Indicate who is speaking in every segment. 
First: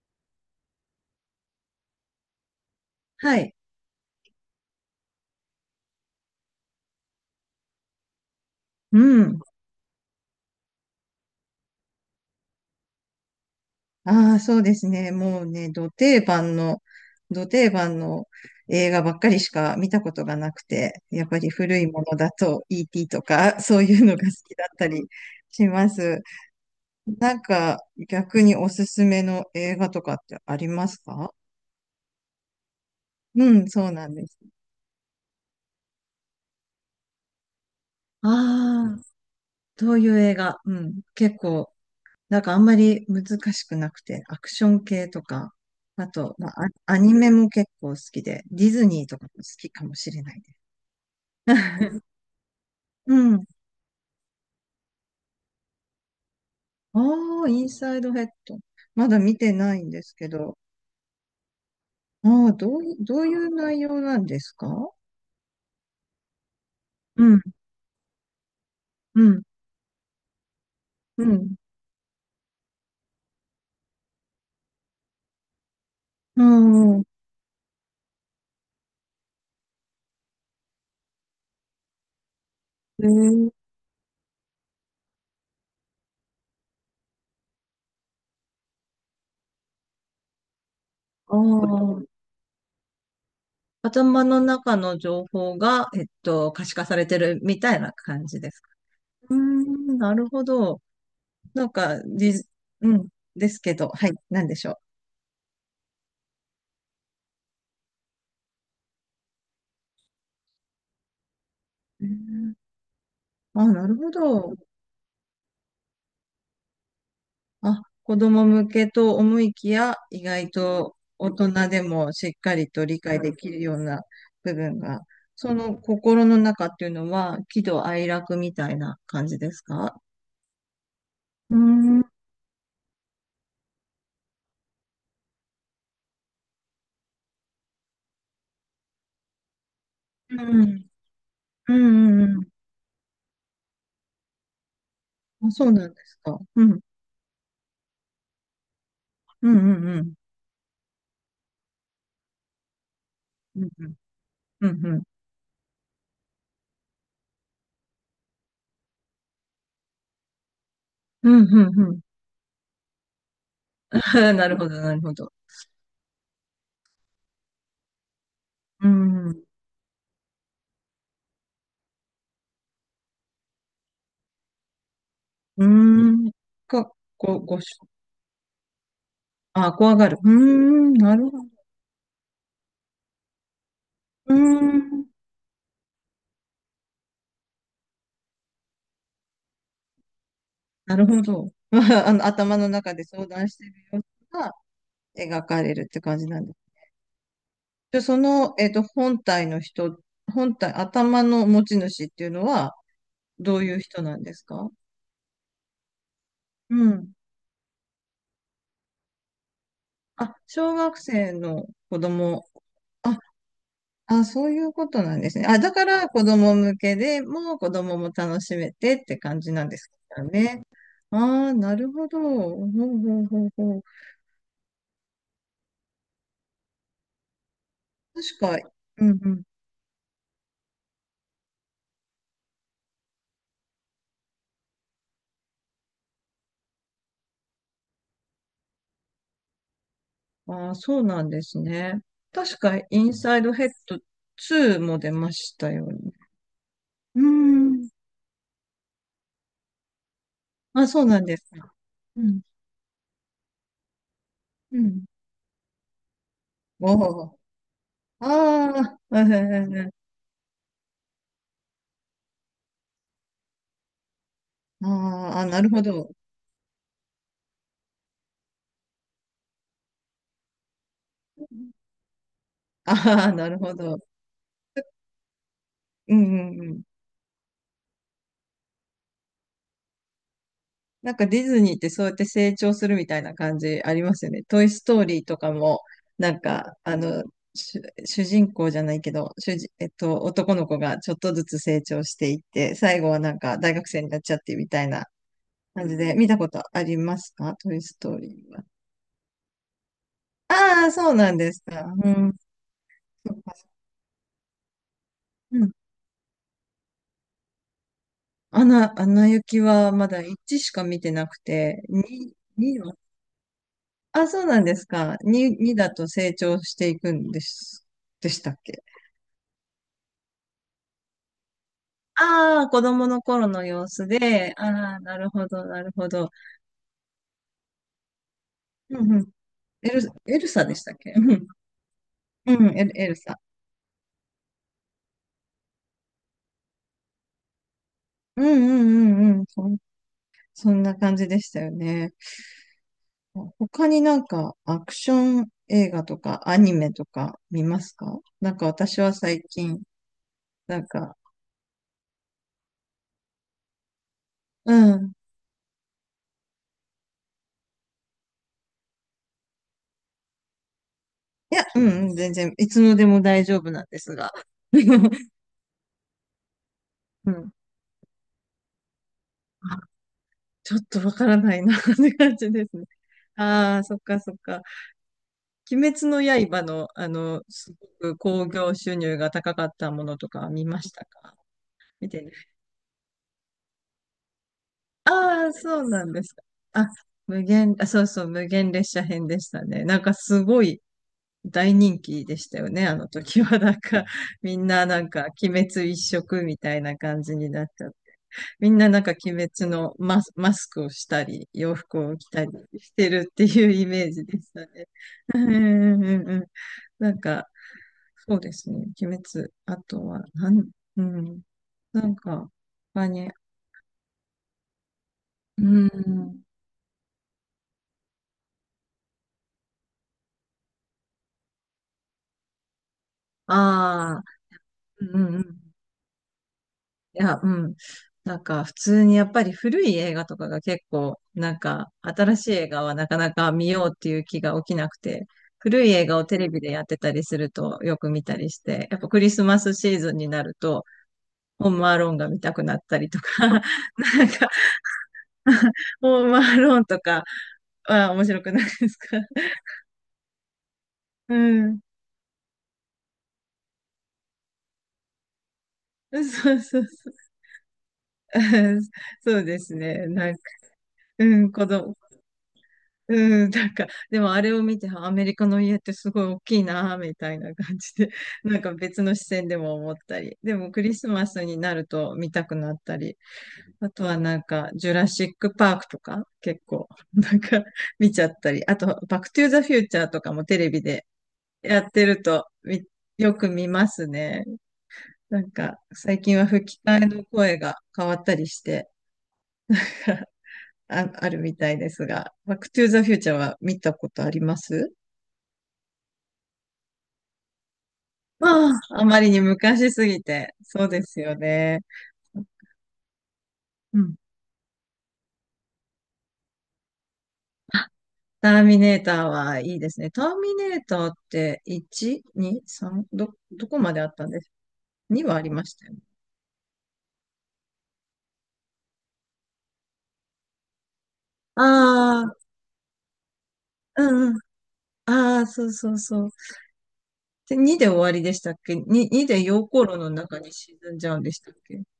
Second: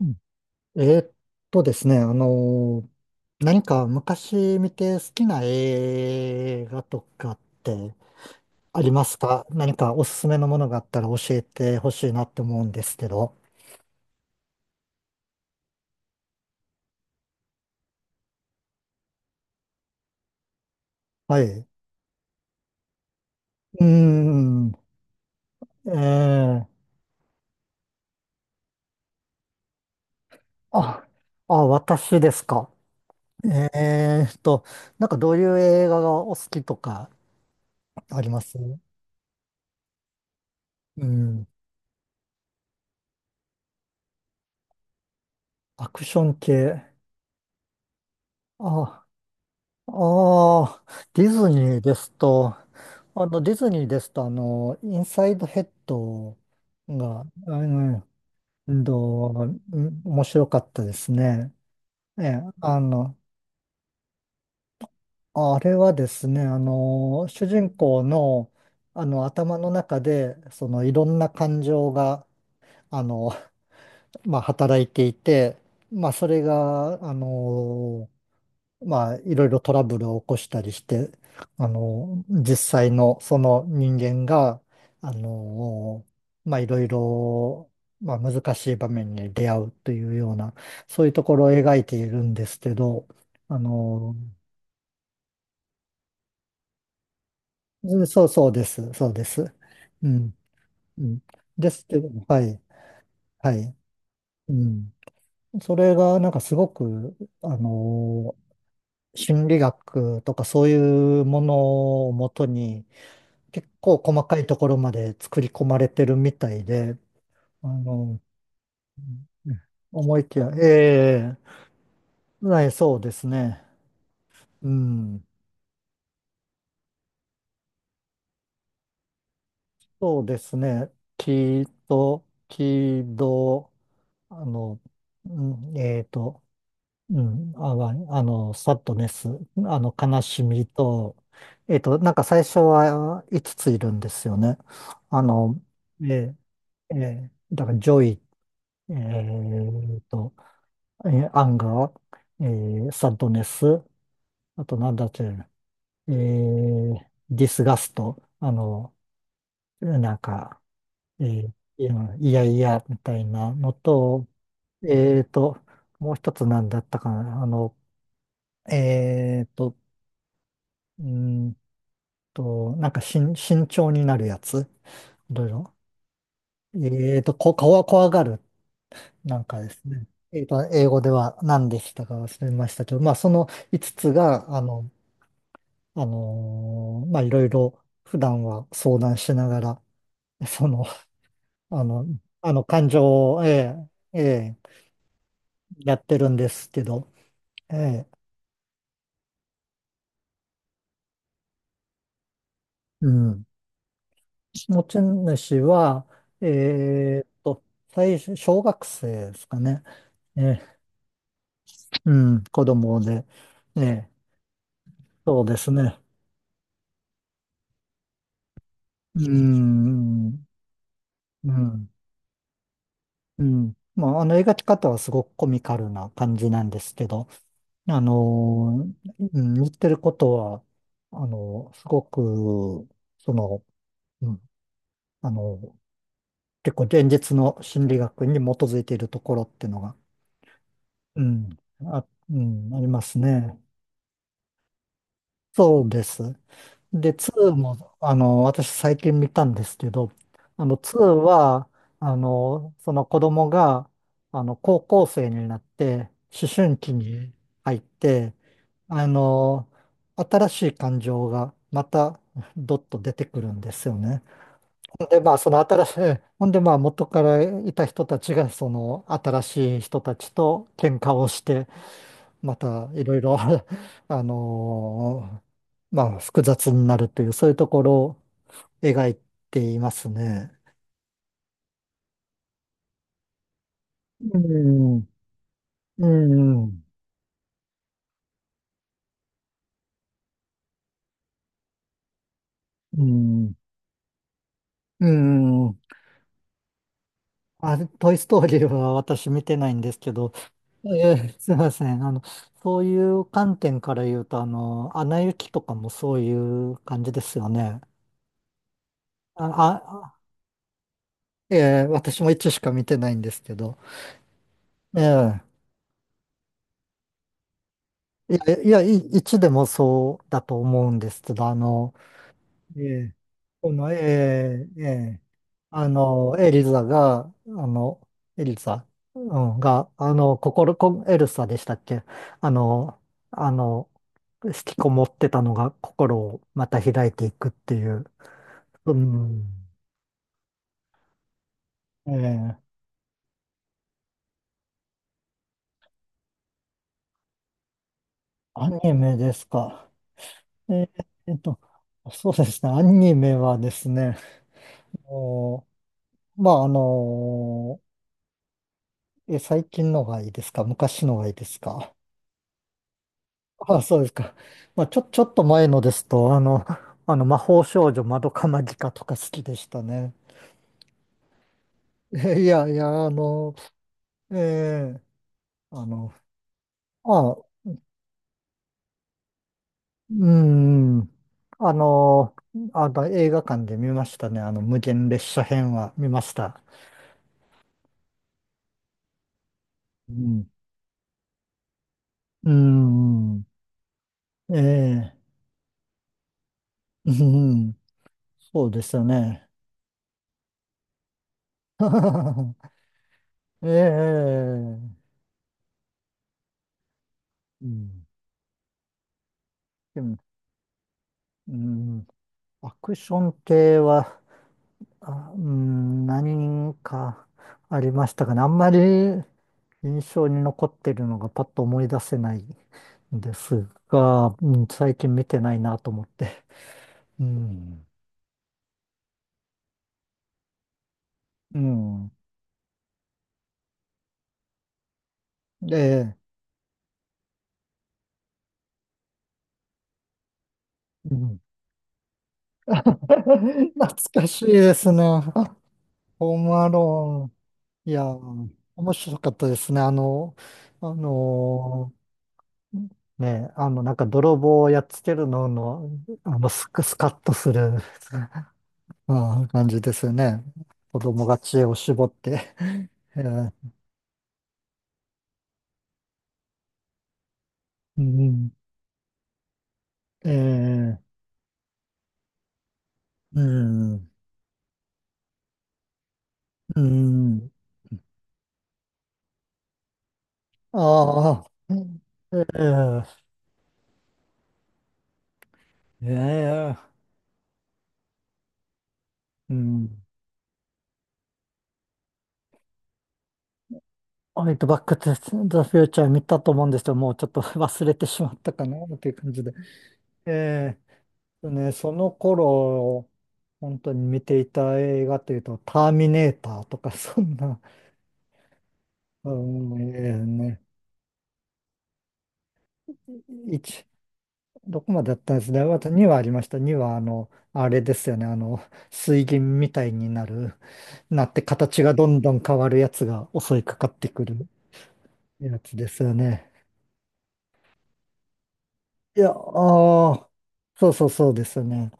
Speaker 1: うんえーっとですね、あのー
Speaker 2: はい。
Speaker 1: 何か昔見て好きな映画とかってあり
Speaker 2: う
Speaker 1: ます
Speaker 2: ん。
Speaker 1: か？何かおすすめのものがあったら教えてほしいなって思うんですけど。
Speaker 2: ああ、そうですね。もうね、ど定番の映画ばっかりしか見たことがなくて、やっぱ
Speaker 1: はい。
Speaker 2: り
Speaker 1: う
Speaker 2: 古いものだと ET とか、そう
Speaker 1: ー
Speaker 2: いうのが好きだ
Speaker 1: ん。
Speaker 2: ったりしま
Speaker 1: え
Speaker 2: す。
Speaker 1: ー、
Speaker 2: なんか、逆におすすめの映画とかってあります
Speaker 1: あ、
Speaker 2: か？
Speaker 1: あ、私ですか？
Speaker 2: うん、そうなんで
Speaker 1: えー
Speaker 2: す。
Speaker 1: っと、なんかどういう映画がお好きとかあります？
Speaker 2: ああ、どういう映画？うん、
Speaker 1: う
Speaker 2: 結
Speaker 1: ん。
Speaker 2: 構なんかあんまり難しくなくて、アクション系とか、
Speaker 1: アク
Speaker 2: あ
Speaker 1: ショ
Speaker 2: と、
Speaker 1: ン
Speaker 2: まあ、
Speaker 1: 系。
Speaker 2: アアニメも結構好きで、ディズニ
Speaker 1: あ、
Speaker 2: ーとかも好きかもしれないです。
Speaker 1: ああ、ディズニーで すと、
Speaker 2: うん。
Speaker 1: ディズニーですと、インサイドヘッド
Speaker 2: あ
Speaker 1: が
Speaker 2: あ、インサイドヘッド。
Speaker 1: うん
Speaker 2: まだ
Speaker 1: と、
Speaker 2: 見てな
Speaker 1: う
Speaker 2: いん
Speaker 1: ん
Speaker 2: です
Speaker 1: 面
Speaker 2: け
Speaker 1: 白
Speaker 2: ど、
Speaker 1: かったですね。ええ、
Speaker 2: ああ、どうい、どういう内容なんですか？
Speaker 1: あれはですね、
Speaker 2: うん、
Speaker 1: 主人公の、
Speaker 2: うん、
Speaker 1: 頭の中で、いろん
Speaker 2: う
Speaker 1: な
Speaker 2: ん、
Speaker 1: 感情が、あの、まあ、働いていて、まあ、それ
Speaker 2: うん。
Speaker 1: が、まあ、いろいろトラブルを起こしたりして、実際
Speaker 2: え
Speaker 1: のそ
Speaker 2: ー、
Speaker 1: の人間が、あの、まあ、いろいろ、まあ、難しい場面に出会うというような、そういうとこ
Speaker 2: あ
Speaker 1: ろを描いて
Speaker 2: あ、
Speaker 1: いるんですけど、あの、
Speaker 2: 頭の中の情報が、えっと、可視化されてるみたいな
Speaker 1: そ
Speaker 2: 感
Speaker 1: う
Speaker 2: じ
Speaker 1: そ
Speaker 2: で
Speaker 1: う
Speaker 2: す
Speaker 1: で
Speaker 2: か。
Speaker 1: す、そうで
Speaker 2: うー
Speaker 1: す。
Speaker 2: ん、
Speaker 1: う
Speaker 2: なる
Speaker 1: ん、
Speaker 2: ほど。
Speaker 1: うん。
Speaker 2: な
Speaker 1: で
Speaker 2: ん
Speaker 1: すけ
Speaker 2: か、
Speaker 1: ど、はい、
Speaker 2: うん、で
Speaker 1: は
Speaker 2: す
Speaker 1: い、
Speaker 2: けど、はい、なん
Speaker 1: う
Speaker 2: でしょ
Speaker 1: ん。それが、なんかすごく、あの、心理学とかそういうも
Speaker 2: う。
Speaker 1: の
Speaker 2: へ
Speaker 1: をもと
Speaker 2: ー。
Speaker 1: に、
Speaker 2: あ、
Speaker 1: 結
Speaker 2: なる
Speaker 1: 構
Speaker 2: ほ
Speaker 1: 細かい
Speaker 2: ど。
Speaker 1: ところまで作り込まれてるみたいで、あ
Speaker 2: あ、子
Speaker 1: の、
Speaker 2: 供向けと思いきや、
Speaker 1: 思
Speaker 2: 意
Speaker 1: いきや、
Speaker 2: 外と大
Speaker 1: ええ、
Speaker 2: 人でもしっか
Speaker 1: はい、
Speaker 2: りと
Speaker 1: そう
Speaker 2: 理
Speaker 1: で
Speaker 2: 解
Speaker 1: す
Speaker 2: できる
Speaker 1: ね。
Speaker 2: ような部
Speaker 1: う
Speaker 2: 分が、
Speaker 1: ん、
Speaker 2: その心の中っていうのは、喜怒哀楽みたいな感じですか？
Speaker 1: そうですね。
Speaker 2: うー
Speaker 1: 木
Speaker 2: ん、うん、
Speaker 1: と、木と、あの、うんえっと、うん、あ、わあの、サッドネス、悲
Speaker 2: う
Speaker 1: しみ
Speaker 2: ん、
Speaker 1: と、
Speaker 2: う
Speaker 1: なんか
Speaker 2: ん、
Speaker 1: 最
Speaker 2: う
Speaker 1: 初は5ついるんですよね。あ
Speaker 2: ん。あ、
Speaker 1: の、
Speaker 2: そうなんです
Speaker 1: え
Speaker 2: か。うん、
Speaker 1: ええーだから、ジョイ、え
Speaker 2: うん、うん、う
Speaker 1: っ
Speaker 2: ん、
Speaker 1: と、アンガー、えサッドネ
Speaker 2: う
Speaker 1: ス、
Speaker 2: ん、
Speaker 1: あ
Speaker 2: う
Speaker 1: と
Speaker 2: ん、
Speaker 1: な
Speaker 2: う
Speaker 1: ん
Speaker 2: ん、
Speaker 1: だっけ、えーディスガスト、なんか、
Speaker 2: うん、うん。
Speaker 1: い
Speaker 2: う
Speaker 1: や
Speaker 2: ん、
Speaker 1: いやいやみたいなのと、
Speaker 2: なるほど、なるほ
Speaker 1: えー
Speaker 2: ど。
Speaker 1: と、もう一つなんだったかな、
Speaker 2: う
Speaker 1: え
Speaker 2: ん。
Speaker 1: ーと、うーんなんか慎重になるやつ、いろい
Speaker 2: う
Speaker 1: ろ。
Speaker 2: ーん。か、こ、
Speaker 1: こ、
Speaker 2: ご
Speaker 1: こ
Speaker 2: し、
Speaker 1: わ、怖がる、なんかで
Speaker 2: あ、
Speaker 1: す
Speaker 2: 怖
Speaker 1: ね。
Speaker 2: がる。うー
Speaker 1: 英
Speaker 2: ん、
Speaker 1: 語で
Speaker 2: なる
Speaker 1: は
Speaker 2: ほど。
Speaker 1: 何でしたか忘れましたけど、まあ、その5つ
Speaker 2: うー
Speaker 1: が、
Speaker 2: ん、
Speaker 1: まあ、いろいろ普段は相談しながら、その、
Speaker 2: なるほど。ま
Speaker 1: あの、
Speaker 2: あ、あの、
Speaker 1: あ
Speaker 2: 頭
Speaker 1: の
Speaker 2: の
Speaker 1: 感
Speaker 2: 中で相
Speaker 1: 情を、え
Speaker 2: 談している様
Speaker 1: え、え
Speaker 2: 子が
Speaker 1: え、
Speaker 2: 描かれるっ
Speaker 1: や
Speaker 2: て
Speaker 1: って
Speaker 2: 感じ
Speaker 1: るん
Speaker 2: なん
Speaker 1: で
Speaker 2: です。
Speaker 1: すけど、え
Speaker 2: で、
Speaker 1: え、
Speaker 2: その、えっと、本体の人、本体、頭の持ち主っていうのは、
Speaker 1: うん。
Speaker 2: どういう人なんですか？
Speaker 1: 持ち主は、
Speaker 2: うん。
Speaker 1: えーっと、最初、小学生ですかね。
Speaker 2: あ、
Speaker 1: え
Speaker 2: 小
Speaker 1: え、
Speaker 2: 学生の子
Speaker 1: うん、
Speaker 2: 供。
Speaker 1: 子供で、ええ、
Speaker 2: あ、そういうことなんです
Speaker 1: そう
Speaker 2: ね。
Speaker 1: で
Speaker 2: あ、
Speaker 1: す
Speaker 2: だか
Speaker 1: ね。
Speaker 2: ら子供向けでもう子供も楽しめてって
Speaker 1: う
Speaker 2: 感じなんですか
Speaker 1: ん、
Speaker 2: ね。あ
Speaker 1: う
Speaker 2: あ、な
Speaker 1: ん、
Speaker 2: るほど。ほうほう
Speaker 1: う
Speaker 2: ほう
Speaker 1: ん。
Speaker 2: ほう。
Speaker 1: まあ、描き方はすごくコミカルな感じなんですけど、あ
Speaker 2: 確か、
Speaker 1: の
Speaker 2: うんう
Speaker 1: う
Speaker 2: ん。
Speaker 1: ん言ってることは、すごく、その、うん、あの結構現実の心理学に基づいているところっていうのが、
Speaker 2: ああ、そう
Speaker 1: う
Speaker 2: なんで
Speaker 1: ん、
Speaker 2: すね。
Speaker 1: あ、う
Speaker 2: 確
Speaker 1: ん、
Speaker 2: か、
Speaker 1: あり
Speaker 2: イ
Speaker 1: ま
Speaker 2: ン
Speaker 1: す
Speaker 2: サイド
Speaker 1: ね。
Speaker 2: ヘッド2も出ました
Speaker 1: そ
Speaker 2: よ
Speaker 1: うで
Speaker 2: ね。
Speaker 1: す。で、
Speaker 2: うー
Speaker 1: 2
Speaker 2: ん。
Speaker 1: も、私最近見たんですけど、
Speaker 2: あ、
Speaker 1: 2
Speaker 2: そうなんです
Speaker 1: は、
Speaker 2: か。うん。
Speaker 1: その子供が、
Speaker 2: う
Speaker 1: 高
Speaker 2: ん。
Speaker 1: 校生になって、思春期
Speaker 2: お
Speaker 1: に
Speaker 2: お。
Speaker 1: 入っ
Speaker 2: あ
Speaker 1: て、
Speaker 2: あ、
Speaker 1: あ
Speaker 2: うんうん
Speaker 1: の、
Speaker 2: うんうん。
Speaker 1: 新しい感情がまた、どっと出てくるんですよね。で、
Speaker 2: あ
Speaker 1: まあ、
Speaker 2: ーあ、
Speaker 1: その
Speaker 2: なるほ
Speaker 1: 新しい、
Speaker 2: ど。
Speaker 1: ほんで、まあ、元からいた人たちが、その新しい人たちと喧嘩をして、またいろい
Speaker 2: ああ、
Speaker 1: ろ
Speaker 2: なるほど。
Speaker 1: あのま
Speaker 2: う
Speaker 1: あ、
Speaker 2: ん
Speaker 1: 複
Speaker 2: うん
Speaker 1: 雑
Speaker 2: うん。
Speaker 1: になるという、そういうところを描いていますね。
Speaker 2: なんかディズニーってそうやって成長するみたいな感じありますよ
Speaker 1: う
Speaker 2: ね。トイ・ストー
Speaker 1: ん、
Speaker 2: リーとかも、
Speaker 1: う
Speaker 2: なんか、
Speaker 1: ん、
Speaker 2: あの、主人公じゃないけど、えっと、男の子がちょっとずつ成長していって、最
Speaker 1: う
Speaker 2: 後はなん
Speaker 1: ん、
Speaker 2: か大学生になっちゃってみたいな
Speaker 1: うん。
Speaker 2: 感じで、見たことありますか？ト
Speaker 1: あ、
Speaker 2: イ・スト
Speaker 1: ト
Speaker 2: ー
Speaker 1: イ・ス
Speaker 2: リ
Speaker 1: トー
Speaker 2: ー
Speaker 1: リ
Speaker 2: は。
Speaker 1: ーは私見てないんですけど、
Speaker 2: ああ、そうなん
Speaker 1: す
Speaker 2: で
Speaker 1: い
Speaker 2: す
Speaker 1: ま
Speaker 2: か。
Speaker 1: せん。
Speaker 2: うん。
Speaker 1: そういう
Speaker 2: そっか。
Speaker 1: 観点から言うと、アナ雪
Speaker 2: う
Speaker 1: と
Speaker 2: ん。
Speaker 1: かもそういう感じですよね。
Speaker 2: アナ、アナ
Speaker 1: あ、
Speaker 2: 雪
Speaker 1: あ、
Speaker 2: はま
Speaker 1: あ
Speaker 2: だ1しか見てなくて、
Speaker 1: えー私も
Speaker 2: 2、
Speaker 1: 一しか
Speaker 2: 2
Speaker 1: 見
Speaker 2: は、
Speaker 1: てないんですけど。
Speaker 2: あ、そうなんですか。
Speaker 1: ええ
Speaker 2: 2、2だと成長していくんです、で
Speaker 1: い
Speaker 2: したっ
Speaker 1: や、いや、
Speaker 2: け？
Speaker 1: 一でもそうだと思うんですけど、
Speaker 2: ああ、
Speaker 1: え
Speaker 2: 子供
Speaker 1: え
Speaker 2: の頃の
Speaker 1: こ
Speaker 2: 様
Speaker 1: の、
Speaker 2: 子で、あ
Speaker 1: ええ
Speaker 2: あ、な
Speaker 1: え
Speaker 2: るほど、なるほど。
Speaker 1: エリザが、エリザ、
Speaker 2: うんう
Speaker 1: う
Speaker 2: ん。
Speaker 1: ん、が、
Speaker 2: エル、エルサでしたっけ？
Speaker 1: エ
Speaker 2: う
Speaker 1: ルサ
Speaker 2: ん。
Speaker 1: でしたっけ？あ
Speaker 2: うん、
Speaker 1: の、
Speaker 2: エルサ。
Speaker 1: あの、引きこもってたのが心をまた開いていくっていう、
Speaker 2: うんう
Speaker 1: う
Speaker 2: んうんう
Speaker 1: ん、
Speaker 2: ん。そんな感じでしたよね。
Speaker 1: ええ、
Speaker 2: 他になんかアクション映画とかアニメとか見ますか？なんか
Speaker 1: アニ
Speaker 2: 私は
Speaker 1: メで
Speaker 2: 最
Speaker 1: す
Speaker 2: 近、
Speaker 1: か？え
Speaker 2: なん
Speaker 1: え
Speaker 2: か、
Speaker 1: えっと、そうですね、アニメはですね、
Speaker 2: うん。
Speaker 1: もまあ、あのえ、最近のがいいですか？昔のがいいで
Speaker 2: い
Speaker 1: す
Speaker 2: や、う
Speaker 1: か？
Speaker 2: んうん、全然、いつのでも大丈 夫
Speaker 1: あ、
Speaker 2: なん
Speaker 1: そ
Speaker 2: で
Speaker 1: うです
Speaker 2: すが。
Speaker 1: か。まあ、ちょ っと前のですと、
Speaker 2: う
Speaker 1: 魔
Speaker 2: ん。
Speaker 1: 法少女まどかマギカとか好きでし
Speaker 2: あ、
Speaker 1: たね。
Speaker 2: ちょっとわからないなって 感
Speaker 1: い
Speaker 2: じで
Speaker 1: や、い
Speaker 2: すね。
Speaker 1: や、
Speaker 2: ああ、そっかそ
Speaker 1: え
Speaker 2: っか。
Speaker 1: え
Speaker 2: 鬼
Speaker 1: あ
Speaker 2: 滅
Speaker 1: の、
Speaker 2: の刃の、あ
Speaker 1: あ、
Speaker 2: の、
Speaker 1: う
Speaker 2: すごく興行収入が高かったも
Speaker 1: ー
Speaker 2: のとか見まし
Speaker 1: ん、
Speaker 2: たか？
Speaker 1: あ
Speaker 2: 見てない。
Speaker 1: の、映画館で見ましたね。無限列車
Speaker 2: ああ、
Speaker 1: 編
Speaker 2: そう
Speaker 1: は
Speaker 2: な
Speaker 1: 見
Speaker 2: ん
Speaker 1: ま
Speaker 2: です
Speaker 1: し
Speaker 2: か。
Speaker 1: た。
Speaker 2: あ、無限、あ、そうそう、無限列車編でしたね。なん
Speaker 1: う
Speaker 2: かす
Speaker 1: ん、
Speaker 2: ごい大人気で
Speaker 1: う
Speaker 2: し
Speaker 1: ー
Speaker 2: たよね。あの時
Speaker 1: ん、
Speaker 2: は、なんか、みんななん
Speaker 1: ええ
Speaker 2: か、鬼滅一色みたいな
Speaker 1: う
Speaker 2: 感じになっ
Speaker 1: ん、
Speaker 2: ちゃって、
Speaker 1: そ
Speaker 2: み
Speaker 1: う
Speaker 2: ん
Speaker 1: で
Speaker 2: な
Speaker 1: す
Speaker 2: なん
Speaker 1: よ
Speaker 2: か鬼
Speaker 1: ね。
Speaker 2: 滅のマスクをしたり、洋服を着たりしてるって いうイメージでしたね。
Speaker 1: ええ
Speaker 2: うんうんうんうん。なんか、
Speaker 1: うん、
Speaker 2: そうですね。鬼滅。あ
Speaker 1: で
Speaker 2: と
Speaker 1: も
Speaker 2: は、なん、うん。
Speaker 1: うん
Speaker 2: なんか、
Speaker 1: アク
Speaker 2: 他
Speaker 1: ショ
Speaker 2: に、
Speaker 1: ン系は、あ、う
Speaker 2: う
Speaker 1: ん、
Speaker 2: ん。
Speaker 1: 何かありましたかね。あんまり印象に残ってるのがパッと思い出せないんです
Speaker 2: ああ、
Speaker 1: が、うん、最
Speaker 2: うん
Speaker 1: 近
Speaker 2: う
Speaker 1: 見
Speaker 2: んう
Speaker 1: てない
Speaker 2: ん。
Speaker 1: なと思って。
Speaker 2: い
Speaker 1: う
Speaker 2: や、うん。
Speaker 1: ん。
Speaker 2: なんか、普通にやっぱり古い映画とかが結構、な
Speaker 1: う
Speaker 2: んか、
Speaker 1: ん。
Speaker 2: 新しい映画はなかなか見ようっていう気が起きなくて、古い映
Speaker 1: で、
Speaker 2: 画をテレビでやってたりするとよく見たりして、やっぱクリスマスシーズンになると、
Speaker 1: うん、
Speaker 2: ホームアローンが見たく なったりとか、なん
Speaker 1: 懐かしい
Speaker 2: か、
Speaker 1: ですね。
Speaker 2: ホー
Speaker 1: ホ
Speaker 2: ム
Speaker 1: ーム
Speaker 2: ア
Speaker 1: ア
Speaker 2: ローンと
Speaker 1: ロ
Speaker 2: か、
Speaker 1: ーン。いや、
Speaker 2: あ、面白くないで
Speaker 1: 面
Speaker 2: すか？
Speaker 1: 白かったですね。あ
Speaker 2: うん。
Speaker 1: のねなんか泥棒をやっつけるの、
Speaker 2: そう
Speaker 1: ス
Speaker 2: そ
Speaker 1: ク
Speaker 2: う
Speaker 1: スカ
Speaker 2: そう。
Speaker 1: ッとする、
Speaker 2: うん。
Speaker 1: う
Speaker 2: そう
Speaker 1: ん、
Speaker 2: で
Speaker 1: 感
Speaker 2: す
Speaker 1: じです
Speaker 2: ね。
Speaker 1: よ
Speaker 2: なんか、
Speaker 1: ね。子供
Speaker 2: う
Speaker 1: が
Speaker 2: ん、
Speaker 1: 知恵
Speaker 2: 子
Speaker 1: を
Speaker 2: 供、
Speaker 1: 絞って。え
Speaker 2: うん、
Speaker 1: ー、
Speaker 2: なんか、でもあれを見て、あアメリカの家ってすごい大きいな、みたいな感じ
Speaker 1: う
Speaker 2: で、
Speaker 1: ん、
Speaker 2: なんか別の視線でも思った
Speaker 1: え
Speaker 2: り、でもクリ
Speaker 1: ー、
Speaker 2: スマスになると見たくなったり、
Speaker 1: う
Speaker 2: あと
Speaker 1: ん、
Speaker 2: はなんか、ジュラシックパークとか、結
Speaker 1: う
Speaker 2: 構、なん
Speaker 1: ん、
Speaker 2: か見ちゃったり、あと、バックトゥーザフューチャーとかもテレビで
Speaker 1: ああ、
Speaker 2: やってると、
Speaker 1: ー、
Speaker 2: よく見ますね。なんか、
Speaker 1: え
Speaker 2: 最近は吹
Speaker 1: ー、
Speaker 2: き替えの声が変わったりして、
Speaker 1: うん。
Speaker 2: あ、あるみたいですが、バックトゥーザフューチャーは見たことあり
Speaker 1: ホイ
Speaker 2: ま
Speaker 1: トバッ
Speaker 2: す？
Speaker 1: クトゥザフューチャー見たと思うんですけど、もうちょっと 忘れてしまったか
Speaker 2: あ
Speaker 1: なっ
Speaker 2: あ、あ
Speaker 1: ていう
Speaker 2: まり
Speaker 1: 感
Speaker 2: に
Speaker 1: じで。
Speaker 2: 昔すぎて。
Speaker 1: え
Speaker 2: そうですよ
Speaker 1: ね、
Speaker 2: ね。
Speaker 1: その頃、本当
Speaker 2: う
Speaker 1: に
Speaker 2: ん。
Speaker 1: 見ていた映画というと、ターミネーターとか、そんな、
Speaker 2: あ、ターミネーターはい
Speaker 1: うん、
Speaker 2: いです
Speaker 1: え
Speaker 2: ね。
Speaker 1: え
Speaker 2: ターミ
Speaker 1: ね、
Speaker 2: ネーターって1、2、3、ど、どこ
Speaker 1: 一
Speaker 2: まであったんです？
Speaker 1: どこまでだっ
Speaker 2: に
Speaker 1: た
Speaker 2: は
Speaker 1: ん
Speaker 2: あ
Speaker 1: で
Speaker 2: り
Speaker 1: すね。
Speaker 2: まし
Speaker 1: ま
Speaker 2: た
Speaker 1: た
Speaker 2: よね。
Speaker 1: 2はありました。2は、あれですよね。水銀みたいになって形がどん
Speaker 2: あ
Speaker 1: ど
Speaker 2: あ、
Speaker 1: ん変わるやつが襲いかかってく
Speaker 2: うんうん。
Speaker 1: る
Speaker 2: ああ、
Speaker 1: や
Speaker 2: そう
Speaker 1: つで
Speaker 2: そう
Speaker 1: すよ
Speaker 2: そう。
Speaker 1: ね。
Speaker 2: で、2で終わりでしたっけ？ 2、
Speaker 1: い
Speaker 2: 2
Speaker 1: や、
Speaker 2: で溶鉱炉の
Speaker 1: ああ、
Speaker 2: 中に沈
Speaker 1: そう
Speaker 2: ん
Speaker 1: そ
Speaker 2: じ
Speaker 1: う
Speaker 2: ゃうん
Speaker 1: そ
Speaker 2: で
Speaker 1: う
Speaker 2: し
Speaker 1: で
Speaker 2: たっ
Speaker 1: すよ
Speaker 2: け？う
Speaker 1: ね。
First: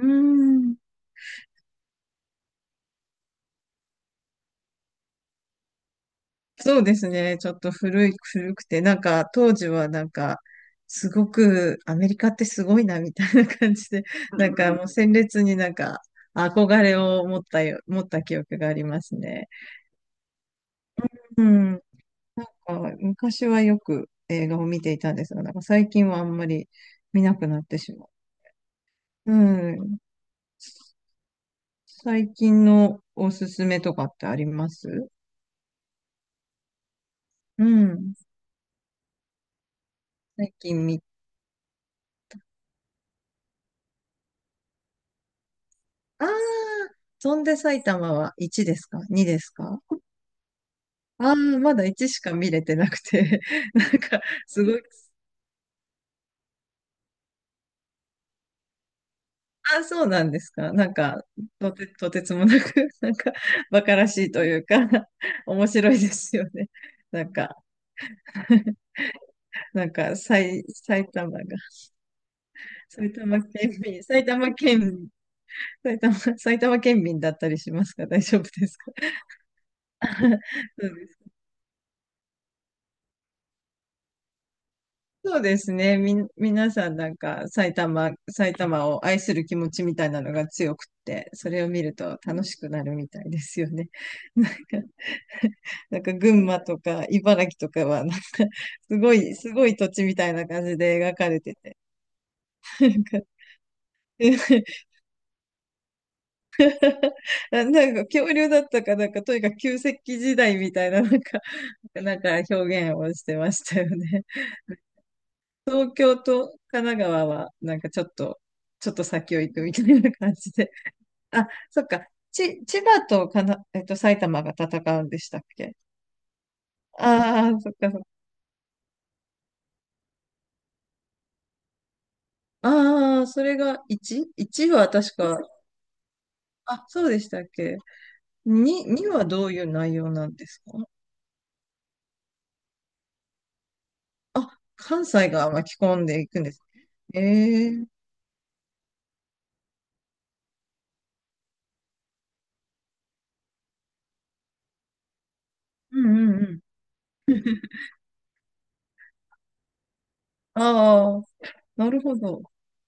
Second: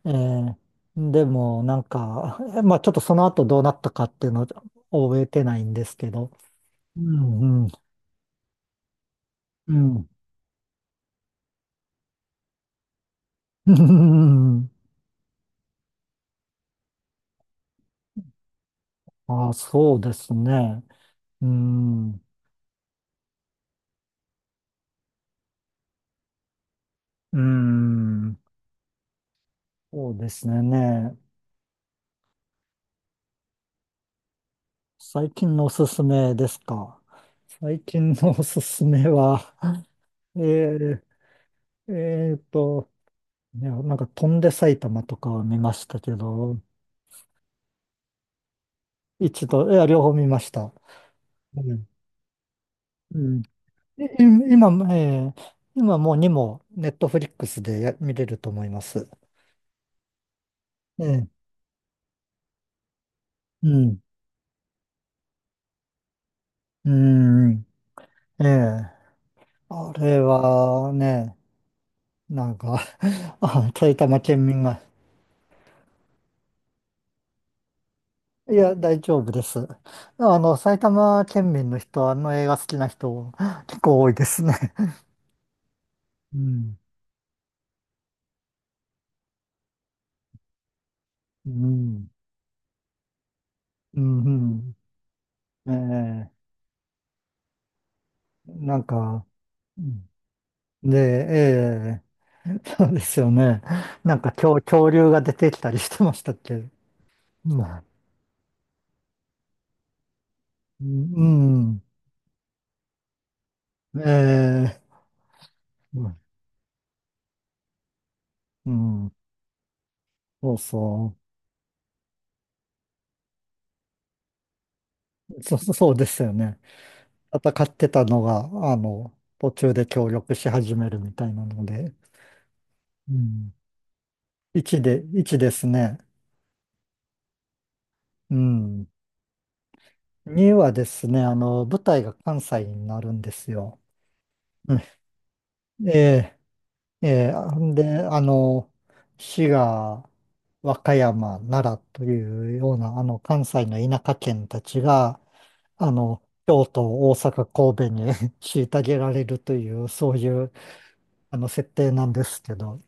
Speaker 2: ー
Speaker 1: ええ
Speaker 2: ん。
Speaker 1: でも、なんか、まあちょっとその後どうなったかっていうのを覚えてないんですけど、
Speaker 2: そうで
Speaker 1: う
Speaker 2: すね。ちょっ
Speaker 1: ん、うん、
Speaker 2: と古い、古くて、なんか当時
Speaker 1: う
Speaker 2: はな
Speaker 1: ん。
Speaker 2: んか、すごくアメリカってすごいなみたいな
Speaker 1: う
Speaker 2: 感じで、なん
Speaker 1: ん、
Speaker 2: かもう鮮烈になんか憧れを持った記憶がありますね。
Speaker 1: あ、そうですね。
Speaker 2: う
Speaker 1: う
Speaker 2: ん。なん
Speaker 1: ん、
Speaker 2: か昔はよく映画を見ていたんですが、なんか最近はあんまり見な
Speaker 1: う
Speaker 2: くなってしま
Speaker 1: ん。
Speaker 2: う。うん。
Speaker 1: そうですね。ね。
Speaker 2: 最近のおすすめとかってあります？
Speaker 1: 最近のおすすめですか？
Speaker 2: う
Speaker 1: 最近
Speaker 2: ん。
Speaker 1: のおすすめは、え
Speaker 2: 最近見、
Speaker 1: ー、えーと、いや、なんか飛んで埼玉とかは見ましたけ
Speaker 2: ああ、
Speaker 1: ど、
Speaker 2: 翔んで埼玉は1ですか？ 2 で
Speaker 1: 一
Speaker 2: す
Speaker 1: 度、い
Speaker 2: か？
Speaker 1: や、両方見ました。
Speaker 2: ああ、
Speaker 1: う
Speaker 2: まだ
Speaker 1: ん。
Speaker 2: 1しか見れてなく
Speaker 1: うん
Speaker 2: て、
Speaker 1: い
Speaker 2: なんか、す
Speaker 1: 今、
Speaker 2: ごい、
Speaker 1: 今もう2もネットフリックスで見れると思います。
Speaker 2: あ、そうなんですか。なんか、
Speaker 1: ええ
Speaker 2: とてつもなく、なんか、
Speaker 1: う
Speaker 2: 馬鹿
Speaker 1: ん。
Speaker 2: らしいというか、面白いですよね。
Speaker 1: う
Speaker 2: なんか、
Speaker 1: ん。ええ、
Speaker 2: なん
Speaker 1: あ
Speaker 2: か、
Speaker 1: れは
Speaker 2: 埼玉
Speaker 1: ね、
Speaker 2: が、
Speaker 1: なんか
Speaker 2: 埼 玉
Speaker 1: あ、
Speaker 2: 県
Speaker 1: 埼
Speaker 2: 民、
Speaker 1: 玉
Speaker 2: 埼
Speaker 1: 県
Speaker 2: 玉
Speaker 1: 民が、
Speaker 2: 県、埼玉、埼玉県民だったりしますか？大丈夫
Speaker 1: い
Speaker 2: で
Speaker 1: や、
Speaker 2: すか？
Speaker 1: 大丈夫です。埼
Speaker 2: そうです。
Speaker 1: 玉県民の人、あの映画好きな人、結構多いですね。
Speaker 2: そうですね。みん、
Speaker 1: う
Speaker 2: 皆
Speaker 1: ん、
Speaker 2: さんなんか埼玉を愛する気持ちみたいなのが強くって、
Speaker 1: う
Speaker 2: それを見る
Speaker 1: ん、
Speaker 2: と楽しくなるみたいですよね。
Speaker 1: う
Speaker 2: なん
Speaker 1: ん、
Speaker 2: か、
Speaker 1: うん、
Speaker 2: なんか
Speaker 1: ええ、
Speaker 2: 群馬とか茨城とかはなんか
Speaker 1: なん
Speaker 2: すご
Speaker 1: か、
Speaker 2: い、すごい
Speaker 1: う
Speaker 2: 土地
Speaker 1: ん、
Speaker 2: みたいな感じ
Speaker 1: で、
Speaker 2: で描かれてて。
Speaker 1: ええ、
Speaker 2: な
Speaker 1: そうで
Speaker 2: ん
Speaker 1: す
Speaker 2: か、
Speaker 1: よね。なんか恐竜が出てきたりしてましたっけ？う
Speaker 2: あ、な
Speaker 1: ん、
Speaker 2: んか恐竜だったかなんかとにかく旧石器時代み
Speaker 1: う
Speaker 2: たいななんか、
Speaker 1: ん、
Speaker 2: なんか表現をしてましたよ
Speaker 1: え
Speaker 2: ね。
Speaker 1: え、
Speaker 2: 東
Speaker 1: うん、
Speaker 2: 京と神奈川はなんかちょっと
Speaker 1: う
Speaker 2: ちょっと
Speaker 1: ん、
Speaker 2: 先を行くみたいな感じ
Speaker 1: そう
Speaker 2: で。
Speaker 1: そ
Speaker 2: あ、そっか。ち、千葉とかな、えっと、埼玉が戦うんでしたっ
Speaker 1: う、そう、
Speaker 2: け？
Speaker 1: そうですよね。
Speaker 2: ああー、
Speaker 1: 戦
Speaker 2: そっ
Speaker 1: って
Speaker 2: かそっ
Speaker 1: た
Speaker 2: か。
Speaker 1: のが、途中で協力し始めるみたいなので、う
Speaker 2: ああ、そ
Speaker 1: ん。
Speaker 2: れが 1?1
Speaker 1: 1
Speaker 2: は
Speaker 1: で、
Speaker 2: 確
Speaker 1: 1
Speaker 2: か、
Speaker 1: ですね。
Speaker 2: あ、そうでしたっけ？
Speaker 1: う
Speaker 2: 2、
Speaker 1: ん。
Speaker 2: にはどういう内容なんで
Speaker 1: 2
Speaker 2: す
Speaker 1: は
Speaker 2: か？
Speaker 1: ですね、舞台が関西になるんですよ。
Speaker 2: あ、
Speaker 1: うん、
Speaker 2: 関西が巻き込んでいく
Speaker 1: え
Speaker 2: んです。
Speaker 1: え、ええ、あ
Speaker 2: え
Speaker 1: ん
Speaker 2: え。
Speaker 1: で、あの、滋賀、和歌山、奈良というような、関西の田舎県たちが、あ
Speaker 2: うんう
Speaker 1: の、
Speaker 2: んうん。
Speaker 1: 京都、大阪、神戸に 虐げられるという、そういう、
Speaker 2: ああ、
Speaker 1: 設
Speaker 2: な
Speaker 1: 定
Speaker 2: る
Speaker 1: なん
Speaker 2: ほ
Speaker 1: です
Speaker 2: ど。
Speaker 1: けど、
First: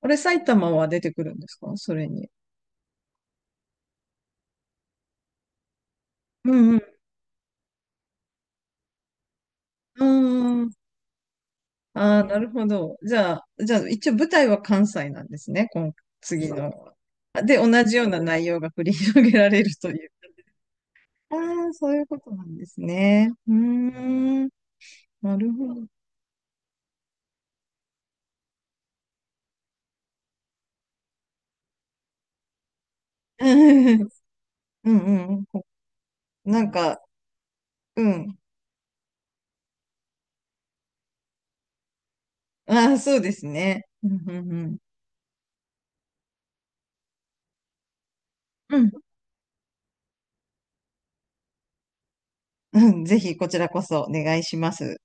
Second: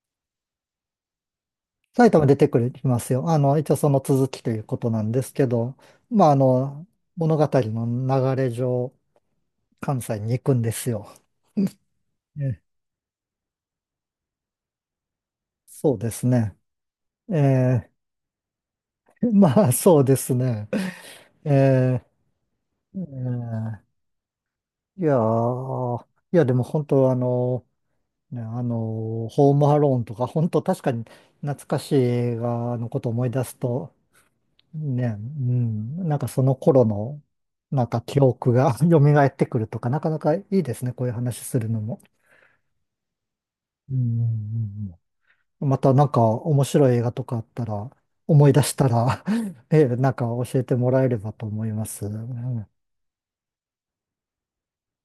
Speaker 2: あれ、埼玉は出てくるんですか？それ
Speaker 1: 埼玉
Speaker 2: に。
Speaker 1: 出てくるきますよ。一応その続きということなんですけど、まあ、
Speaker 2: うん
Speaker 1: 物語の流れ上、関
Speaker 2: う
Speaker 1: 西に行くん
Speaker 2: ん。
Speaker 1: ですよ。
Speaker 2: ああ、なる
Speaker 1: え
Speaker 2: ほど。じゃあ、じゃあ、一応舞台は関西なんですね、今、
Speaker 1: そうです
Speaker 2: 次
Speaker 1: ね。
Speaker 2: の。あで、同
Speaker 1: え
Speaker 2: じような内容が繰り広げられ
Speaker 1: まあ、
Speaker 2: るとい
Speaker 1: そう
Speaker 2: う。
Speaker 1: ですね。
Speaker 2: ああ、そう
Speaker 1: え
Speaker 2: いうことなんです
Speaker 1: ー、え
Speaker 2: ね。うー
Speaker 1: ー
Speaker 2: ん、
Speaker 1: いや
Speaker 2: なるほど。
Speaker 1: ー、いや、でも本当、ね、ホームアローンとか、本当確かに懐かしい映画のことを思い 出
Speaker 2: う
Speaker 1: すと、
Speaker 2: んう
Speaker 1: ね、う
Speaker 2: んうん。
Speaker 1: ん、なんかその
Speaker 2: なん
Speaker 1: 頃
Speaker 2: か、
Speaker 1: の、なんか
Speaker 2: う
Speaker 1: 記
Speaker 2: ん。
Speaker 1: 憶が 蘇ってくるとか、なかなかいいですね、こういう話するのも。
Speaker 2: ああ、そうですね。
Speaker 1: うん、
Speaker 2: うん
Speaker 1: う
Speaker 2: うんうん。
Speaker 1: ん、うん、またなんか面白い映画とかあったら、思い出し
Speaker 2: う
Speaker 1: た
Speaker 2: ん、
Speaker 1: ら なんか教えてもらえればと思います。うん
Speaker 2: うん、ぜひこちらこそお願いします。